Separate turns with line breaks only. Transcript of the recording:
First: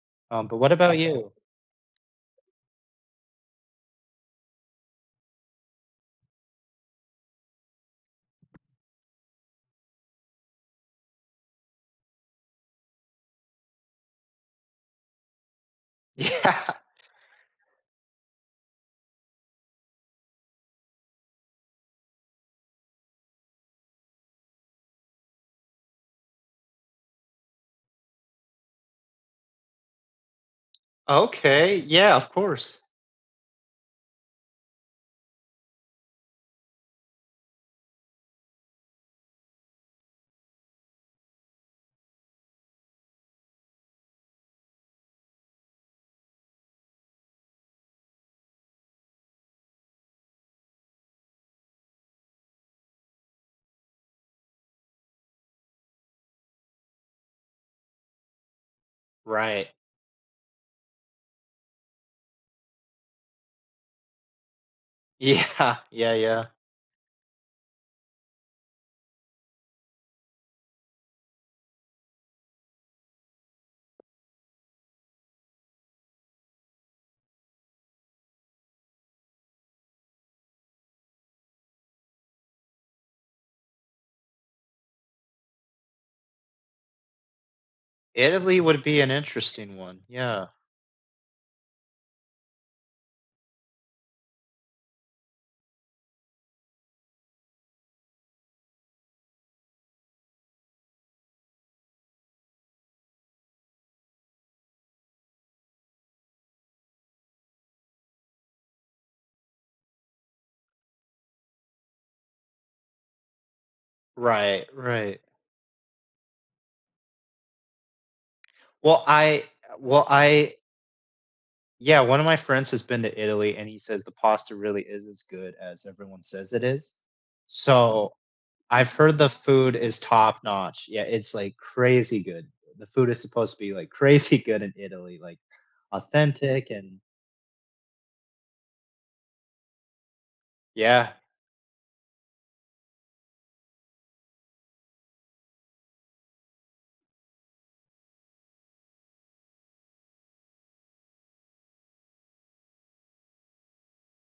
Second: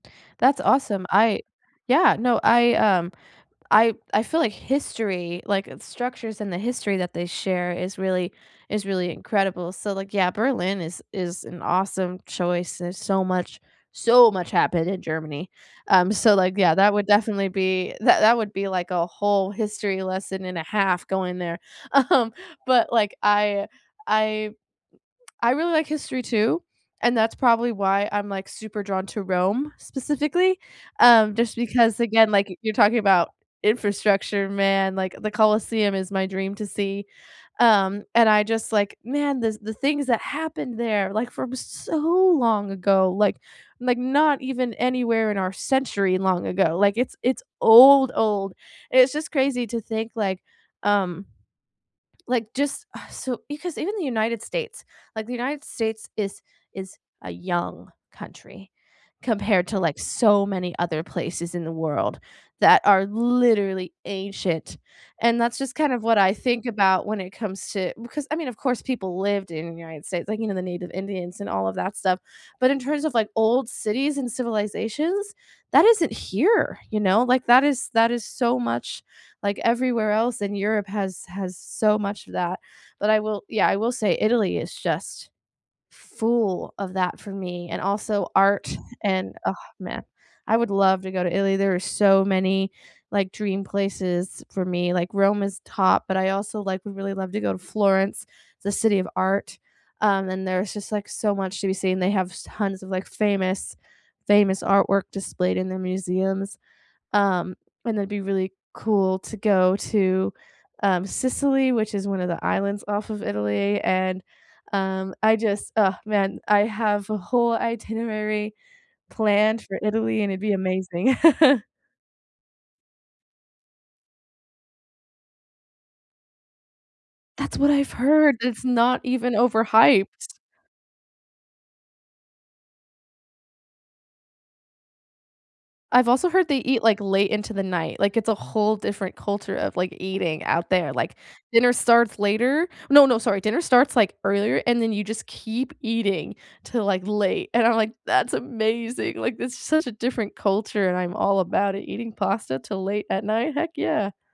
Um, but
That's
what about
awesome.
you?
I Yeah, no, I, um I I feel like history, like, uh, the structures and the history that they share is really is really incredible. So like, yeah, Berlin is is an awesome choice. There's so much so much happened in Germany. Um, so like,
Yeah.
yeah, that would definitely be that that would be like a whole history lesson and a half going there. Um, but like, I I I really like history too, and that's probably why I'm, like, super drawn to Rome specifically. Um, just
Okay.
because,
Yeah, of
again, like, you're
course.
talking about infrastructure, man. Like, the Colosseum is my dream to see. Um, and I just, like man, the the things that happened there, like, from so long ago, like like, not even anywhere in our century long ago. Like, it's it's old old. It's just crazy to think, like, um Like, just ugh, so because even the United States like, the United States is is a young country compared
Right.
to, like, so many other places in the world that are literally ancient. And that's just
Yeah.
kind of
Yeah,
what I
yeah.
think about when it comes to because I mean, of course, people lived in United States, like, you know, the native Indians and all of that stuff. But in terms of, like, old cities and civilizations? That isn't here, you know? Like, that is that is so much like, everywhere else, and Europe has has so much of that. But I will yeah, I will say Italy is just full of that for me, and also
Italy
art,
would be an
and, oh,
interesting one,
man,
yeah.
I would love to go to Italy, there are so many, like, dream places for me, like, Rome is top, but I also, like, would really love to go to Florence, the city of art. Um, and there's just, like, so much to be seen, they have s tons of, like, famous famous artwork displayed in the museums. Um, and it'd be really cool to go to, um, Sicily, which is one of the islands off of Italy. And,
Right,
um,
right.
I just ugh, man, I have a whole itinerary
Well, I
planned
uh,
for
well,
Italy, and it'd
I
be amazing.
Yeah, one of my friends has been to Italy, and he says the pasta really is as good as everyone says it is.
That's what I've
So,
heard, that it's
I've
not
heard the
even
food is
overhyped.
top-notch. Yeah, it's like crazy good. The food is supposed to be, like, crazy good in Italy, like
I've also heard they
authentic
eat,
and
like, late into the night, like, it's a whole different culture of, like, eating out there, like,
Yeah.
dinner starts later. No, no, sorry, dinner starts, like, earlier and then you just keep eating till, like, late and I'm like, "That's amazing. Like, this is such a different culture and I'm all about it. Eating pasta till late at night? Heck, yeah."